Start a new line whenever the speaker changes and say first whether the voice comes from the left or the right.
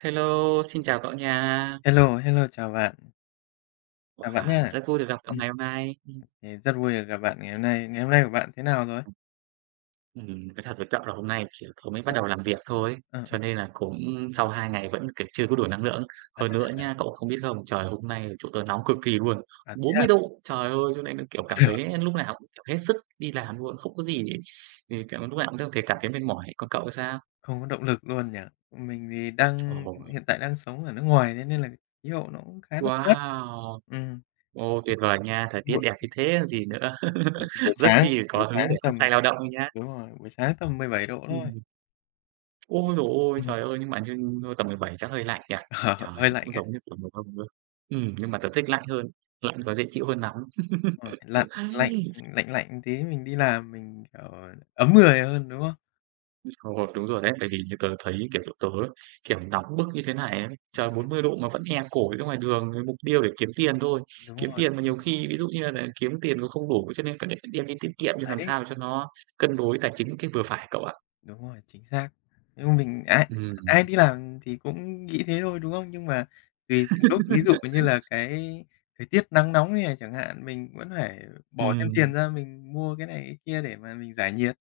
right: Hello, xin chào cậu nha.
left: Hello, hello, chào bạn
right: Wow,
left: nha.
right: rất vui được gặp cậu
left: Ừm,
right: ngày hôm nay.
left: thì rất vui được gặp bạn ngày hôm nay. Ngày hôm nay của bạn thế nào rồi?
right: Nói thật với cậu là hôm nay, chỉ tớ mới bắt
left: Ừm,
right: đầu làm việc thôi,
left: ờ, ờ,
right: cho nên là cũng sau 2 ngày vẫn, kiểu, chưa có đủ năng lượng. Hơn nữa nha. Cậu không biết không, trời, hôm nay chỗ tớ nóng cực kỳ luôn,
left: à,
right: bốn
left: thế à?
right: mươi độ, trời ơi, cho nên là, kiểu, cảm thấy lúc nào cũng, kiểu, hết sức đi làm luôn, không có gì thì, kiểu, lúc nào cũng thấy cảm thấy mệt mỏi. Còn cậu sao?
left: Không có động lực luôn nhỉ? Mình thì
right: Ồ,
left: đang hiện tại đang sống ở nước ngoài, thế nên là khí hậu nó cũng khá là mát.
right: wow!
left: Ừm,
right: Ô, tuyệt vời nha, thời tiết
left: buổi
right: đẹp như thế còn gì nữa.
left: buổi
right: Rất
left: sáng
right: chi
left: buổi
right: có hứng
left: sáng
right: để hăng
left: tầm
right: say lao động nha.
left: Đúng rồi, buổi sáng tầm 17 độ thôi.
right: Ôi giời ôi!
left: Ừ.
right: Trời ơi, nhưng mà như tầm 17 chắc hơi lạnh nhỉ?
left: Ờ,
right: Trời,
left: hơi lạnh
right: cũng
left: á,
right: giống như kiểu mùa đông luôn. Nhưng mà tớ thích lạnh hơn, lạnh có dễ chịu hơn nóng.
left: đúng rồi, lạnh lạnh,
right: Ai,
left: lạnh lạnh tí mình đi làm mình, kiểu, ấm người hơn, đúng không?
right: Ồ, đúng rồi đấy, bởi vì như tớ thấy, kiểu, chỗ tớ ấy, kiểu, nóng bức như thế này ấy, trời 40 độ mà vẫn e cổ ra ngoài đường với mục tiêu để kiếm tiền thôi. Kiếm tiền mà
left: Đúng
right: nhiều
left: rồi,
right: khi ví dụ như là kiếm tiền còn không đủ, cho nên phải đem đi tiết kiệm cho làm
left: đấy.
right: sao cho nó cân đối tài chính cái vừa phải cậu ạ.
left: Đúng rồi, chính xác. Nhưng mình ai
right: Ừm,
left: ai đi làm thì cũng nghĩ thế thôi, đúng không? Nhưng mà tùy từng lúc, ví dụ như là cái thời tiết nắng nóng như này chẳng hạn, mình vẫn phải bỏ thêm tiền
right: ừm,
left: ra mình mua cái này cái kia để mà mình giải nhiệt,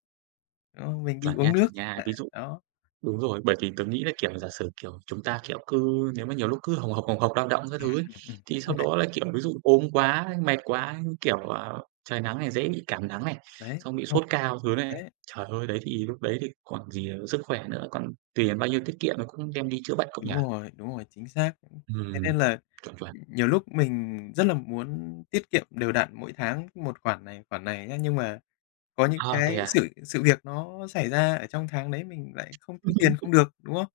left: đúng không? Mình đi
right: chuẩn
left: uống
right: nha,
left: nước
right: chuẩn
left: chẳng
right: nha. Ví
left: hạn,
right: dụ
left: đó.
right: Đúng rồi, bởi vì tớ nghĩ là, kiểu, giả sử, kiểu, chúng ta, kiểu, cứ nếu mà nhiều lúc cứ hồng hộc, lao động các thứ ấy,
left: Đúng
right: thì sau
left: rồi đấy,
right: đó là, kiểu, ví dụ ốm quá, mệt quá, kiểu, à, trời nắng này dễ bị cảm nắng này,
left: đấy,
right: xong bị
left: đúng rồi.
right: sốt cao thứ này.
left: Đấy,
right: Trời ơi, đấy thì lúc đấy thì còn gì là sức khỏe nữa, còn tiền bao nhiêu tiết kiệm nó cũng đem đi chữa bệnh cậu nhỉ?
left: đúng rồi, chính xác. Thế
right: Ừm,
left: nên là
right: chuẩn, chuẩn.
left: nhiều lúc mình rất là muốn tiết kiệm đều đặn mỗi tháng một khoản này nhá, nhưng mà có những
right: À, thế
left: cái sự
right: à?
left: sự việc nó xảy ra ở trong tháng đấy mình lại không tiêu tiền không được, đúng không?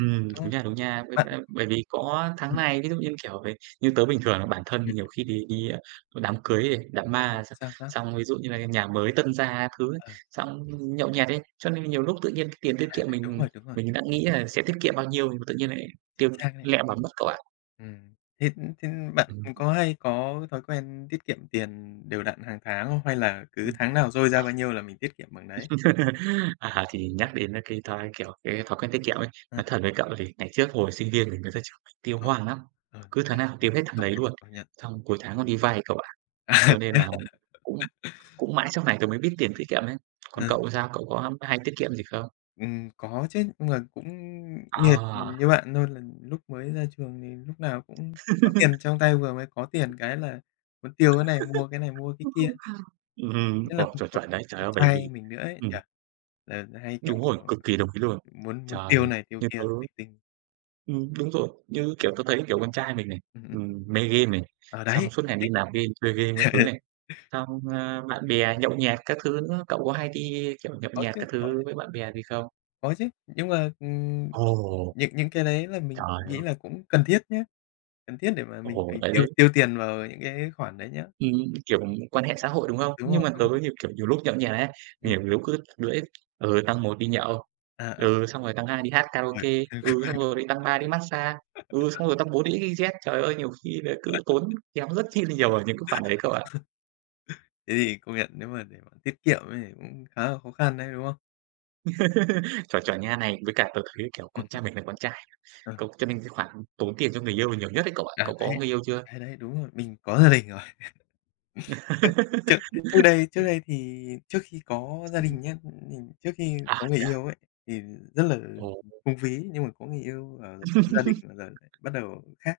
left: Đúng không?
right: Đúng nha, đúng nha.
left: Bạn
right: Bởi vì có tháng
left: ừm,
right: này, ví dụ như, kiểu, về như tớ bình thường là bản thân
left: ừm,
right: thì nhiều khi đi đi, ơ, đám cưới này, đám ma x
left: sao, sao?
right: xong ví dụ như là nhà mới tân gia các thứ ấy,
left: Ờ,
right: xong nhậu nhẹt ấy, cho nên nhiều lúc tự nhiên cái tiền tiết
left: à,
right: kiệm mình
left: đúng rồi,
right: mình đã nghĩ là sẽ tiết kiệm bao nhiêu, nhưng mà tự nhiên lại
left: chính
right: tiêu
left: xác đấy.
right: lẹ bả mất cậu ạ.
left: Thế thế bạn
right: Ừm,
left: có hay có thói quen tiết kiệm tiền đều đặn hàng tháng không? Hay là cứ
right: ừm.
left: tháng nào dôi ra bao nhiêu là mình tiết kiệm bằng đấy?
right: À, thì nhắc đến cái thói, kiểu, cái thói quen tiết kiệm ấy,
left: Ờ,
right: nói thật với cậu thì ngày trước hồi sinh viên thì người ta chửi mình tiêu
left: ờ,
right: hoang lắm,
left: ờ,
right: cứ
left: đấy,
right: tháng nào tiêu hết tháng
left: công
right: đấy
left: nhận,
right: luôn,
left: công nhận.
right: xong cuối tháng còn đi vay cậu ạ. Cho nên là cũng cũng mãi sau này tôi mới biết tiền tiết kiệm ấy. Còn cậu thì sao? Cậu có hay tiết kiệm gì không?
left: Có chứ, nhưng mà cũng y hệt
right: À,
left: như bạn thôi, là lúc mới ra trường thì lúc nào cũng có tiền trong tay, vừa mới có tiền cái là muốn tiêu cái này, mua cái này, mua cái kia. Nhất là
right: ồ,
left: con
right: chuẩn,
left: con
right: chuẩn đấy. Trời
left: con
right: ơi, bởi
left: trai
right: vì
left: mình nữa ấy nhỉ,
right: ừm,
left: là hay, kiểu,
right: đúng rồi, cực kỳ đồng ý luôn.
left: muốn muốn tiêu
right: Trời,
left: này tiêu
right: như
left: kia
right: tớ
left: linh tinh.
right: đúng rồi, như,
left: Ừm,
right: kiểu, tớ thấy, kiểu, con trai mình này,
left: ừm.
right: mê game này,
left: Ờ, đấy,
right: xong suốt ngày đi
left: đấy,
right: nạp game, chơi game các thứ này, xong, a, bạn bè nhậu nhẹt các thứ nữa. Cậu có hay đi, kiểu, nhậu
left: có
right: nhẹt
left: chứ,
right: các
left: có
right: thứ
left: đấy,
right: với bạn bè gì không?
left: có chứ. Nhưng mà,
right: Ồ,
left: những cái đấy là mình
right: trời ơi,
left: nghĩ là cũng cần thiết nhá, cần thiết để mà mình
right: ồ,
left: mình
right: đấy,
left: tiêu
right: đấy.
left: tiêu tiền vào những cái khoản đấy nhá.
right: Kiểu, quan hệ xã hội, đúng không?
left: Đúng rồi,
right: Nhưng mà tớ
left: đúng rồi.
right: thì, kiểu, nhiều lúc nhậu nhẹt ấy,
left: Ừm,
right: nhiều lúc cứ lưỡi ừ, tăng một đi nhậu,
left: à, à,
right: ừ, xong rồi tăng 2 đi hát karaoke,
left: uầy.
right: ừ, xong rồi lại tăng 3 đi mát-xa, ừ, xong rồi tăng 4 đi xyz. Trời ơi, nhiều khi là cứ tốn kém rất chi là nhiều ở những cái khoản đấy cậu ạ.
left: Thế thì công nhận nếu mà để mà tiết kiệm ấy thì cũng khá là khó khăn đấy, đúng không?
right: Chuẩn, chuẩn nha này, với cả tớ thấy, kiểu, con
left: Ừm.
right: trai mình là con trai,
left: Ờ,
right: cậu cho nên cái khoản tốn tiền cho người yêu là nhiều nhất đấy cậu ạ.
left: à,
right: Cậu
left: đấy,
right: có người yêu chưa?
left: đấy, đấy, đúng rồi, mình có gia đình rồi. Trước trước trước đây thì trước khi có gia đình nhá, mình trước khi
right: À,
left: có người
right: thế à?
left: yêu ấy, thì rất là
right: Ồ.
left: phung phí, nhưng mà có người yêu và rồi có gia đình và giờ lại bắt đầu khác,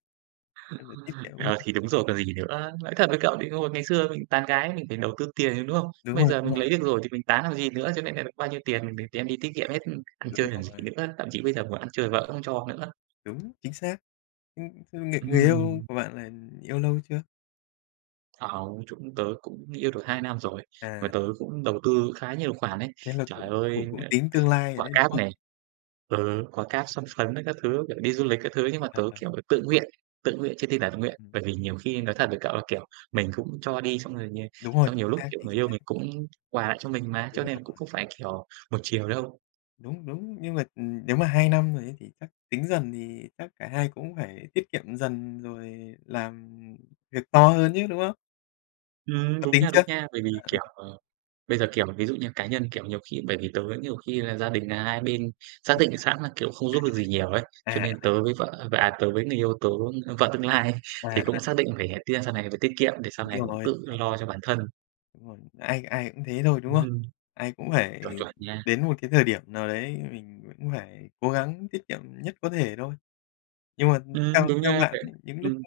left: nên là tiết kiệm hơn.
right: Ờ, thì đúng rồi còn gì nữa. Nói thật với cậu thì hồi ngày xưa mình tán gái mình phải đầu tư tiền chứ, đúng không?
left: Đúng
right: Bây
left: rồi,
right: giờ
left: đúng
right: mình
left: rồi,
right: lấy được rồi thì mình tán làm gì nữa, cho nên là bao nhiêu tiền mình để đem đi tiết kiệm hết, ừ, ăn
left: đúng
right: chơi làm gì
left: rồi,
right: nữa, thậm chí bây giờ muốn ăn chơi vợ không cho nữa.
left: đúng, chính xác. Ưm, thế người người yêu
right: Ừm,
left: của bạn là yêu lâu chưa?
right: hông, chỗ tớ cũng yêu được 2 năm rồi, mà
left: À,
right: tớ cũng đầu tư khá nhiều khoản đấy.
left: thế là
right: Trời
left: cũng cũng
right: ơi,
left: cũng
right: ờ,
left: tính tương lai rồi
right: quả
left: đấy, đúng
right: cáp
left: không?
right: này Ừ, có cáp son phấn với các thứ, kiểu, đi du lịch các thứ, nhưng mà
left: À.
right: tớ, kiểu, tự nguyện chứ tin là tự nguyện.
left: Ừm,
right: Bởi vì nhiều khi nói thật với cậu là, kiểu, mình cũng cho đi xong rồi nhiều
left: đúng rồi,
right: xong nhiều lúc, kiểu,
left: chính
right: người yêu
left: xác,
right: mình cũng quà lại cho mình mà,
left: đúng
right: cho nên cũng
left: rồi,
right: không phải, kiểu, một chiều đâu.
left: đúng, đúng. Nhưng mà, nếu mà 2 năm rồi ấy thì chắc tính dần thì chắc cả hai cũng phải tiết kiệm dần rồi làm việc to hơn chứ, đúng không? Có tính
right: Đúng
left: chưa?
right: nha, bởi vì,
left: À,
right: kiểu, ờ, bây giờ, kiểu, ví dụ như cá nhân, kiểu, nhiều khi bởi vì tớ nhiều khi là gia đình là hai bên xác định sẵn là, kiểu, không giúp được gì nhiều ấy, cho
left: à,
right: nên tớ với người yêu tớ, vợ tương lai ấy,
left: à,
right: thì
left: à,
right: cũng xác định phải, à, tiền sau này phải tiết kiệm để sau này
left: đúng
right: cũng
left: rồi, đúng
right: tự
left: rồi,
right: lo cho bản thân.
left: đúng rồi. Ai ai cũng thế thôi, đúng không?
right: Ừm.
left: Ai cũng phải
right: Chuẩn, chuẩn nha.
left: đến một cái thời điểm nào đấy mình cũng phải cố gắng tiết kiệm nhất có thể thôi. Nhưng mà theo
right: Đúng
left: theo
right: nha
left: bạn
right: bạn.
left: ấy, những lúc,
right: Ừm.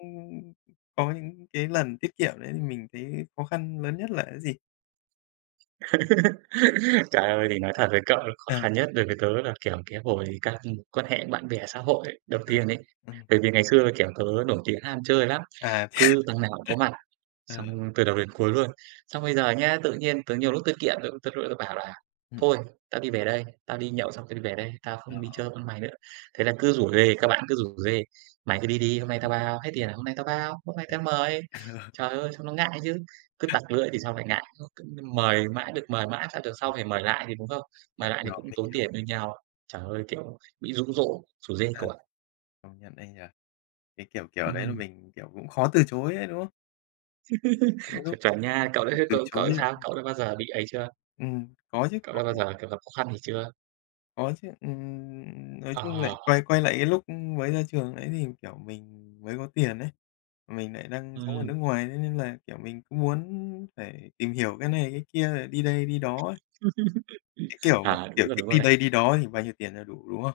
left: có những cái lần tiết kiệm đấy thì mình thấy khó khăn lớn nhất là cái gì?
right: Trời ơi, thì nói thật với cậu là khó
left: À.
right: khăn nhất đối với tớ là, kiểu, cái hồi các mối quan hệ bạn bè xã hội đầu
left: Ừm,
right: tiên ấy.
left: ừm,
right: Bởi vì ngày xưa, kiểu, tớ nổi tiếng ham chơi lắm,
left: à,
right: cứ thằng nào cũng có mặt.
left: ờ,
right: Xong từ đầu đến cuối luôn. Xong bây giờ nhá, tự nhiên tớ nhiều lúc tớ kiện, tớ tớ tớ bảo là
left: Ừm.
right: "Thôi, tao đi về đây, tao đi nhậu xong tao đi về đây, tao không
left: Hiểu,
right: đi chơi với mày nữa." Thế là cứ rủ rê, các bạn cứ rủ rê: "Mày cứ đi đi, hôm nay tao bao, hết tiền là hôm nay tao bao, hôm nay tao mời." Trời ơi, xong nó ngại chứ, cứ tặc lưỡi thì sau lại ngại, cứ mời mãi được mời mãi, sao được sau
left: ừm,
right: phải mời lại thì đúng không?
left: hiểu,
right: Mời lại thì
left: hiểu,
right: cũng
left: mình
right: tốn
left: hiểu,
right: tiền như nhau. Trời ơi, kiểu, bị dụ dỗ, rủ rê
left: à,
right: cậu ạ.
left: công nhận đấy nhỉ? Cái kiểu kiểu đấy là
right: Ừm,
left: mình, kiểu, cũng khó từ chối ấy, đúng không? Có lúc
right: chuẩn chuẩn nha. Cậu đã
left: từ từ
right: cậu
left: chối
right: cậu
left: lại
right: sao? Cậu đã bao giờ bị ấy chưa?
left: có chứ,
right: Cậu
left: có
right: đã bao
left: chứ,
right: giờ, kiểu, gặp khó khăn gì chưa?
left: có chứ, nói chung lại
right: Ờ,
left: quay quay lại cái lúc mới ra trường ấy thì, kiểu, mình mới có tiền ấy, mình lại đang sống ở nước
right: ừm,
left: ngoài thế nên là, kiểu, mình cũng muốn phải tìm hiểu cái này cái kia, rồi đi đây đi đó ấy, cái kiểu mà,
right: à,
left: kiểu, thích
right: đúng rồi
left: đi
right: đấy.
left: đây đi đó thì bao nhiêu tiền là đủ, đúng không?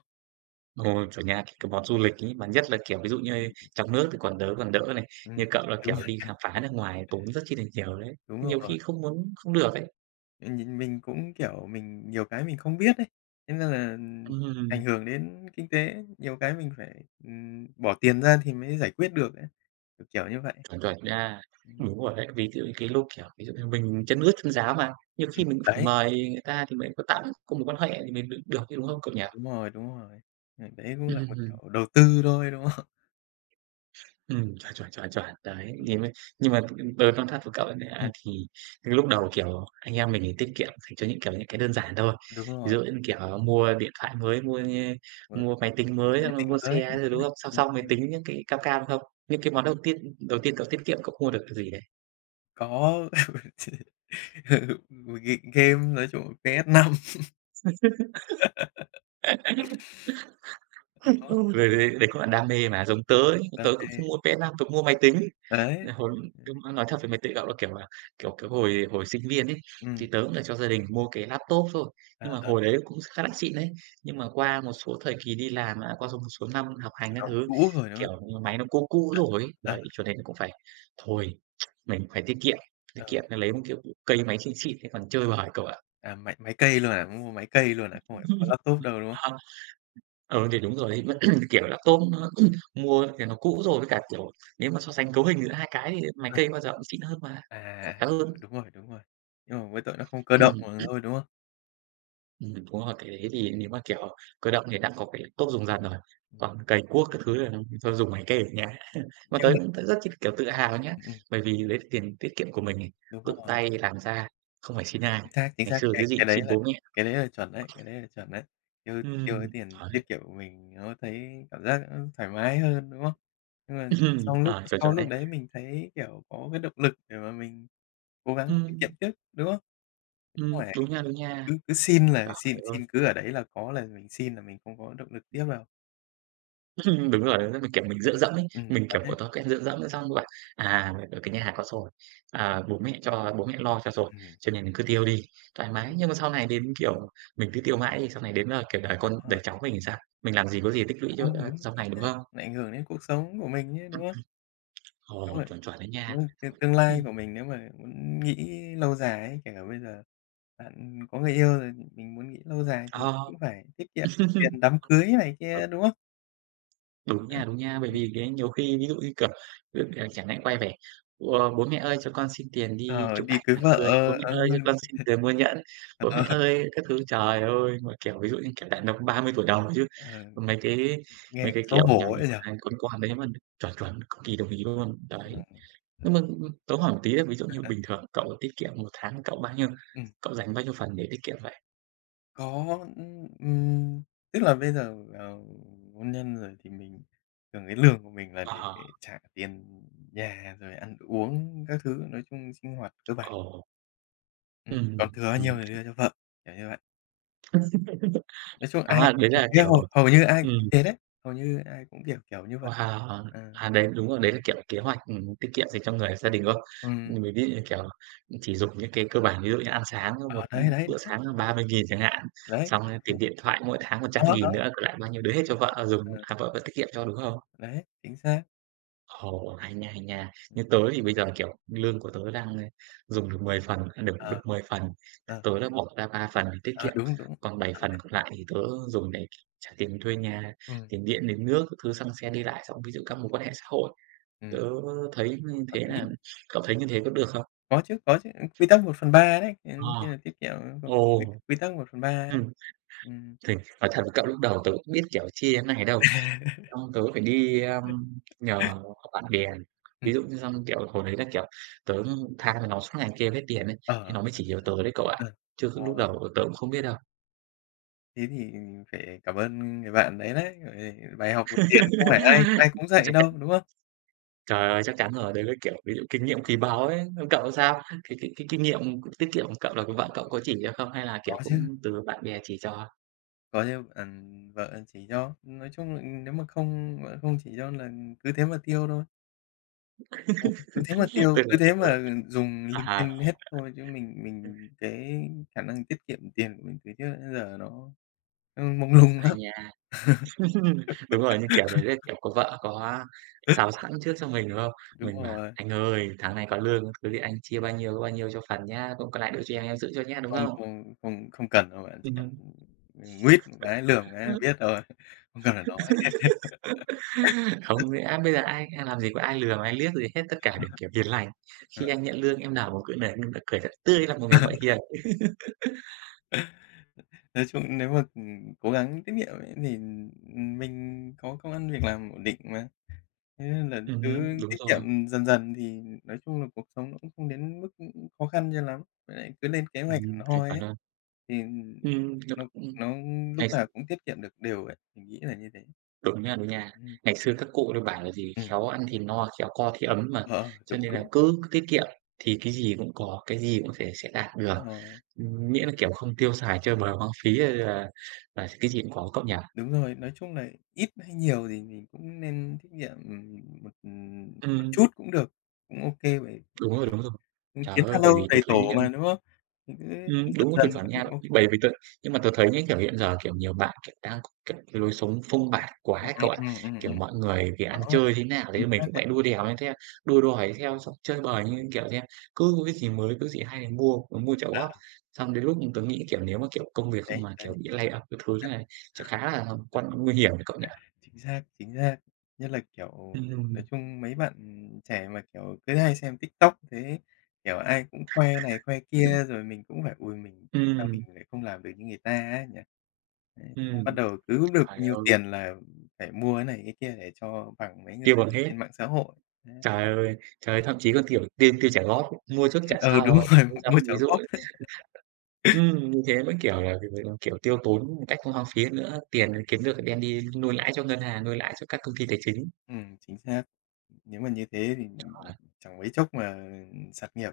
right: Ồ, chuẩn nha, cái món du lịch ấy, mà nhất là, kiểu, ví dụ như trong nước thì còn đỡ này,
left: Ừm,
right: như
left: ừm,
right: cậu là,
left: đúng
right: kiểu, đi
left: rồi,
right: khám phá nước ngoài tốn rất chi là nhiều đấy,
left: đúng
right: nhiều
left: rồi.
right: khi không muốn không được ấy.
left: Nhìn mình cũng, kiểu, mình nhiều cái mình không biết ấy, thế nên là, ảnh
right: Ừm,
left: hưởng đến kinh tế, nhiều cái mình phải, bỏ tiền ra thì mới giải quyết được á, kiểu, kiểu như vậy.
right: chuẩn, chuẩn nha.
left: Ừm,
right: Đúng rồi đấy, ví dụ như cái lúc, kiểu, ví dụ như mình chân ướt chân ráo mà, nhiều khi mình cũng phải
left: đấy,
right: mời người ta thì mới có tạo có mối quan hệ thì mới được được chứ, đúng không cậu nhỉ?
left: đúng rồi, đấy cũng là một
right: Ừm.
left: kiểu đầu tư thôi, đúng không?
right: Chuẩn, đấy,
left: Ừm.
right: thì mới nhưng mà tớ nói thật với cậu ấy nà thì cái lúc đầu, kiểu, anh em mình thì tiết kiệm dành cho những, kiểu, những cái đơn giản thôi.
left: Đúng
right: Ví
left: rồi,
right: dụ như, kiểu, mua điện thoại mới,
left: mới
right: mua máy tính mới,
left: mối
right: xong rồi
left: tính
right: mua
left: mới,
right: xe rồi, đúng không? Song
left: ừm,
right: song mới tính những cái cam cam không? Những cái món đầu tiên cậu tiết kiệm cậu mua được cái gì đấy?
left: có ừ, g game nói chung là ps năm đó,
right: Rồi đấy đấy cũng là đam mê mà, giống
left: ừm,
right: tớ ấy,
left: đam
right: tớ cũng
left: mê,
right: không mua PS5, tớ mua máy tính.
left: đấy,
right: Ờ, hồi đúng, nói thật với mấy tụi cậu là, kiểu, cái hồi hồi sinh viên ấy,
left: ừm,
right: thì tớ cũng là cho gia đình mua cái laptop thôi,
left: ờ,
right: nhưng mà
left: ờ,
right: hồi đấy cũng khá là xịn đấy. Nhưng mà qua một số thời kỳ đi làm đã, qua s một số năm học hành các
left: nó cũng
right: thứ,
left: cũ rồi, đúng không?
right: kiểu, máy nó cũ cũ rồi ấy,
left: Ờ,
right: đấy, cho nên cũng phải thôi mình phải tiết
left: ờ.
right: kiệm là lấy một cái cây máy xịn xịn thế còn chơi bời cậu ạ.
left: À, máy máy cây luôn à? Mua máy cây luôn à? Không phải mua laptop đâu, đúng không?
right: À, ừ, thì đúng rồi, vẫn kiểu laptop nó mua thì nó cũ rồi, với cả, kiểu, nếu mà so sánh cấu hình giữa hai cái thì máy
left: Ờ.
right: cây bao giờ cũng xịn hơn mà,
left: À,
right: khỏe hơn.
left: đúng rồi, đúng rồi. Nhưng mà mỗi tội nó không cơ động
right: Ừm.
left: mà thôi, đúng không?
right: Đúng rồi, cái đấy thì nếu mà, kiểu, cơ động thì đã có cái tốt dùng dần rồi,
left: Ừm.
right: còn cày cuốc các thứ là thôi dùng máy cày ở nhà. Mà
left: Nhưng
right: tớ
left: mà
right: cũng tớ rất chi kiểu tự hào nhá,
left: ừm, ừm,
right: bởi vì đấy là tiền tiết kiệm của mình này,
left: đúng
right: tự
left: rồi,
right: tay làm ra, không phải xin ai.
left: chính xác, chính
right: Ngày
left: xác.
right: xưa
left: Cái
right: cái gì
left: cái
right: cũng
left: đấy
right: xin
left: là
right: bố mẹ.
left: cái đấy là chuẩn đấy, cái đấy là chuẩn đấy. Tiêu tiêu cái
right: Ừm,
left: tiền
right: đấy,
left: tiết kiệm của mình nó thấy cảm giác nó thoải mái hơn, đúng không? Nhưng mà sau lúc
right: ờ, chuẩn,
left: sau
right: chuẩn
left: lúc
right: đấy.
left: đấy mình thấy, kiểu, có cái động lực để mà mình cố gắng tiết kiệm
right: Ừm,
left: tiếp, đúng không? Không phải
right: đúng nha, đúng nha.
left: cứ cứ xin là
right: Trời
left: xin
right: ơi!
left: xin cứ ở đấy là có là mình xin là mình không có động lực tiếp đâu.
right: Đúng rồi, mình, kiểu, mình dựa dẫm ấy, mình, kiểu,
left: Đấy.
right: có thói quen dựa dẫm xong rồi, bảo: à, ở cái nhà hàng có rồi, à, bố mẹ lo cho rồi,
left: Ừm.
right: cho nên mình cứ tiêu đi, thoải mái.
left: thế
right: Nhưng mà sau này đến, kiểu, mình cứ tiêu mãi thì sau này đến, kiểu, đời con
left: Đó,
right: đời cháu mình thì sao? Mình làm gì có gì tích lũy cho,
left: đúng, đúng,
right: sau
left: chính
right: này, đúng
left: xác,
right: không?
left: nó ảnh hưởng đến cuộc sống của mình chứ, đúng
right: Ừm,
left: không? Đúng
right: ồ,
left: rồi,
right: chuẩn, chuẩn đấy nha.
left: nếu mà tương lai
right: Ừm,
left: của mình nếu mà muốn nghĩ lâu dài ấy, kể cả bây giờ bạn có người yêu rồi mình muốn nghĩ lâu dài thì
right: ờ.
left: cũng phải tiết kiệm tiền đám cưới này kia, đúng không?
right: Đúng
left: Ờ.
right: nha, đúng nha. Bởi
left: Ừm,
right: vì cái nhiều khi ví dụ như, kiểu, ví dụ, kiểu, chẳng hạn quay về, "Bố mẹ ơi, cho con xin tiền đi
left: Ờ,
right: chụp
left: đi
right: ảnh
left: cưới
right: đám
left: vợ,
right: cưới",
left: ờ,
right: "Bố mẹ
left: ờ,
right: ơi, cho con xin tiền mua nhẫn", "Bố
left: ờ,
right: mẹ ơi" các thứ. Trời ơi! Mà, kiểu, ví dụ như, kiểu, đàn ông 30 tuổi đầu chứ,
left: ờ,
right: mấy cái
left: nghe
right: mấy cái,
left: xấu
right: kiểu, nhỏ
left: hổ
right: nhỏ
left: ấy nhỉ?
right: này, con đấy mà chuẩn chuẩn, cực kỳ đồng ý luôn, đấy.
left: Ừm. Ờ,
right: Nhưng mà, tớ hỏi một tí là ví dụ như bình thường cậu tiết kiệm một tháng cậu bao nhiêu?
left: Ừm.
right: Cậu dành bao nhiêu phần để tiết kiệm vậy?
left: Có, tức là bây giờ, ờ, hôn nhân rồi thì mình thường cái lương của mình là để
right: Ờ,
left: trả tiền nhà rồi ăn uống các thứ, nói chung sinh hoạt cơ bản,
right: ồ, ừm,
left: còn thừa nhiều
right: ừm.
left: thì đưa cho vợ, kiểu như vậy. Nói chung
right: Đó,
left: ai
right: đấy là, kiểu
left: hầu hầu như ai
right: ừm.
left: cũng thế đấy, hầu như ai cũng, kiểu, kiểu như vậy.
right: Wow! À,
left: Ờ,
right: à, đấy, đúng rồi, đấy là, kiểu, kế hoạch, tiết kiệm dành cho người gia đình, đúng không?
left: ừm,
right: Nhưng mình ví dụ như, kiểu, chỉ dùng những cái cơ bản, ví dụ như ăn sáng có
left: ờ,
right: một,
left: đấy, đấy,
right: bữa
left: đấy,
right: sáng là 30.000 chẳng hạn,
left: đấy,
right: xong á tiền điện thoại mỗi tháng một trăm
left: đó, đó,
right: nghìn nữa, còn lại bao nhiêu đưa hết cho vợ dùng,
left: ờ,
right: à, vợ vẫn tiết kiệm cho, đúng không?
left: đấy, chính xác,
right: Ồ, hay nha, hay nha. Như tớ thì bây giờ, kiểu, lương của tớ đang, dùng được 10 phần, à, được
left: ờ.
right: được 10 phần,
left: Ờ,
right: tớ đã bỏ ra 3 phần để tiết
left: ờ,
right: kiệm,
left: đúng, đúng,
right: còn bảy
left: chuẩn
right: phần
left: đấy,
right: còn lại thì tớ dùng để trả tiền thuê nhà,
left: ừm,
right: tiền điện, tiền nước các thứ, xăng xe đi lại, xong ví dụ các mối quan hệ xã hội.
left: ừm,
right: Tớ thấy như
left: hợp
right: thế
left: lý.
right: là cậu thấy như thế có được không?
left: Có chứ, quy tắc 1/3 đấy, ờ, khi
right: Ờ.
left: là tiết kiệm có
right: Ồ,
left: quy quy tắc 1/3 ấy.
right: ừm,
left: Ừm,
right: thì nói thật với cậu lúc đầu tớ cũng biết, kiểu, chia thế này đâu, xong tớ phải đi, nhờ bạn bè,
left: ừm,
right: ví dụ như xong, kiểu, hồi đấy là, kiểu, tớ than với nó suốt ngày kêu hết tiền ấy, thì
left: ờ,
right: nó mới
left: sao,
right: chỉ hiểu
left: sao?
right: tớ đấy cậu ạ,
left: Ừ.
right: chứ
left: Ồ,
right: lúc đầu tớ cũng không biết đâu.
left: thế thì phải cảm ơn người bạn đấy đấy, bởi vì bài học về tiền không phải ai ai cũng dạy
right: Chắc
left: đâu,
right: chắn
left: đúng không?
right: trời ơi, chắc chắn rồi, đấy là, kiểu, ví dụ kinh nghiệm quý báu ấy, còn cậu sao? Cái kinh nghiệm tiết kiệm của cậu là của vợ cậu có chỉ cho không hay là,
left: Có
right: kiểu, cũng
left: chứ,
right: từ bạn bè chỉ cho?
left: có chứ, vợ chỉ cho, nói chung là nếu mà không vợ không chỉ cho là cứ thế mà tiêu thôi, ừ, cứ thế mà tiêu,
right: Tức là,
left: cứ thế mà
right: kiểu.
left: dùng linh
right: À,
left: tinh hết thôi chứ mình cái khả năng tiết kiệm tiền của mình từ trước đến giờ nó ừm, mông lung
right: hay
left: lắm,
right: nha. Đúng rồi, như kiểu đấy, đấy, kiểu, có vợ có sáo sẵn trước cho mình, đúng không?
left: đúng
right: Mình bảo:
left: rồi,
right: "Anh ơi, tháng này có lương các thứ thì anh chia bao nhiêu có bao nhiêu cho phần nhá, cũng còn lại đưa cho em giữ cho nhá", đúng
left: không
right: không?
left: không không không cần đâu bạn, chỉ cần,
right: Ừm.
left: nguýt một cái, lườm một cái là biết rồi, không cần phải nói.
right: Không nghĩa bây giờ ai ai làm gì có ai lừa mà ai liếc gì hết, tất cả đều, kiểu, hiền lành.
left: Ờ,
right: Khi anh nhận lương em nào cũng cười nở em đã cười thật tươi là một người vợ hiền.
left: nói chung nếu mà, cố gắng tiết kiệm ấy thì, mình có công ăn việc làm ổn định mà, thế nên là
right: Ừm,
left: cứ
right: đúng
left: tiết
right: rồi.
left: kiệm dần dần thì nói chung là cuộc sống nó cũng không đến mức, khó khăn cho lắm, với lại cứ lên kế hoạch hẳn
right: Chuẩn,
left: hoi
right: chuẩn
left: ấy,
right: luôn.
left: thì
right: Ừm,
left: nó
right: ừm.
left: nó lúc
right: Ngày
left: nào cũng tiết kiệm được đều ấy, mình nghĩ là như thế.
right: Đúng nha, đúng nha.
left: Ừm,
right: Ngày xưa các cụ đều bảo là gì?
left: ừm,
right: "Khéo ăn thì no, khéo co thì ấm" mà,
left: ờ,
right: cho
left: đúng,
right: nên là
left: đúng.
right: cứ tiết kiệm thì cái gì cũng có, cái gì cũng thể sẽ đạt được,
left: Đúng rồi,
right: miễn là, kiểu, không tiêu xài chơi bời hoang phí hay là cái gì cũng có cậu nhỉ?
left: đúng rồi, nói chung là ít hay nhiều thì mình cũng nên tiết kiệm, một, một
right: Ừm,
left: chút cũng được, cũng ok vậy.
right: đúng rồi, đúng rồi. Trời
left: Kiến tha
right: ơi,
left: lâu
right: bởi vì tớ
left: đầy
right: thấy
left: tổ
right: nhá.
left: mà, đúng không? Thì cứ
right: Đúng cái
left: dần
right: việc
left: dần
right: chuẩn nha.
left: cũng ok
right: Bởi vì tớ Nhưng mà tớ thấy những kiểu hiện giờ, kiểu, nhiều bạn, kiểu, đang có cái lối sống phông bạt quá ấy
left: kê.
right: cậu ạ. Kiểu, mọi người thì ăn
left: Đó,
right: chơi thế nào
left: chính
right: đấy mình
left: xác
right: cũng
left: đấy.
right: phải đua đèo như thế, đua đòi theo, xong chơi bời như,
left: Ừm.
right: kiểu, thế, cứ cái gì mới, cứ gì hay thì mua, mua trả
left: Ờ,
right: góp. Xong đến lúc tớ nghĩ, kiểu, nếu mà, kiểu, công việc
left: đấy,
right: mà,
left: đấy.
right: kiểu, bị lay off các thứ
left: À,
right: thế này chắc khá là nguy hiểm đấy cậu nhỉ?
left: chính xác, chính xác. Nhất là, kiểu,
right: Ừm,
left: nói chung mấy bạn trẻ mà, kiểu, cứ hay xem TikTok thế, kiểu, ai cũng khoe này khoe kia rồi mình cũng phải "Ôi, mình sao
right: ừm,
left: mình lại không làm được như người ta ấy nhỉ?" Đấy, xong
right: ừm,
left: bắt đầu cứ được bao
right: trời
left: nhiêu
right: ơi,
left: tiền là phải mua cái này cái kia để cho bằng mấy người
right: tiêu bằng
left: ở
right: hết.
left: trên mạng xã hội. Đấy.
right: Trời ơi, thậm chí còn, kiểu, tiêu tiêu trả góp, mua trước trả
left: Ừ,
right: sau
left: đúng
right: á,
left: rồi,
right: dám
left: mua trả
right: ví dụ.
left: góp.
right: Như thế mới, kiểu là, kiểu, tiêu tốn một cách không hoang phí nữa, tiền kiếm
left: Ừm.
right: được đem đi nuôi lãi cho ngân hàng, nuôi lãi cho các công ty tài chính.
left: Chính xác. Nếu mà như thế thì chẳng mấy chốc mà sạt nghiệp,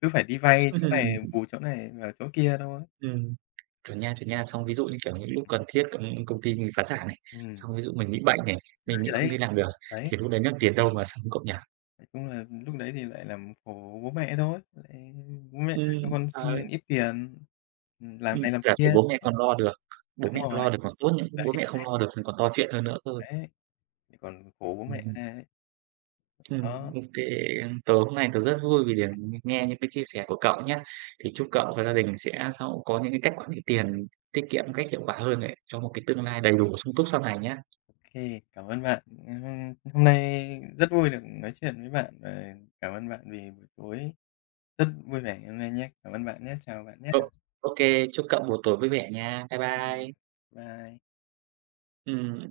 left: cứ phải đi vay chỗ này
right: Ừm,
left: bù chỗ này vào chỗ kia thôi.
right: ừm, chuẩn nha, chuẩn nha. Xong ví dụ như, kiểu, những lúc cần thiết công công ty mình phá sản này,
left: Ừm,
right: xong ví dụ mình bị bệnh này, mình
left: đấy,
right: bị không
left: đấy.
right: đi làm được,
left: Đấy,
right: thì lúc đấy là tiền đâu mà sắm cậu nhỉ?
left: nói chung là lúc đấy thì lại làm khổ bố mẹ thôi, lại bố mẹ cho con
right: Trời
left: xin ít tiền, làm
right: ừm,
left: này làm
right: giả sử
left: kia.
right: bố mẹ còn lo được, bố mẹ
left: Đúng rồi,
right: lo được còn tốt những
left: đấy,
right: bố mẹ không lo được thì còn to chuyện hơn nữa cơ.
left: đấy, lại còn khổ bố mẹ
right: Ừm.
left: ra đấy.
right: Ừm,
left: Đó,
right: ô Tối hôm nay tớ rất vui vì được nghe những cái chia sẻ của cậu nhé. Thì chúc cậu và gia đình sẽ sau có những cái cách quản lý tiền tiết kiệm một cách hiệu quả hơn để cho một cái tương lai đầy đủ sung túc sau này nhé.
left: OK, cảm ơn bạn. Hôm nay rất vui được nói chuyện với bạn và cảm ơn bạn vì buổi tối rất vui vẻ hôm nay nhé. Cảm ơn bạn nhé, chào bạn nhé.
right: Ô ô Chúc cậu buổi tối vui vẻ nha. Bye
left: Ừm,
right: bye.
left: bye.
right: Ừm.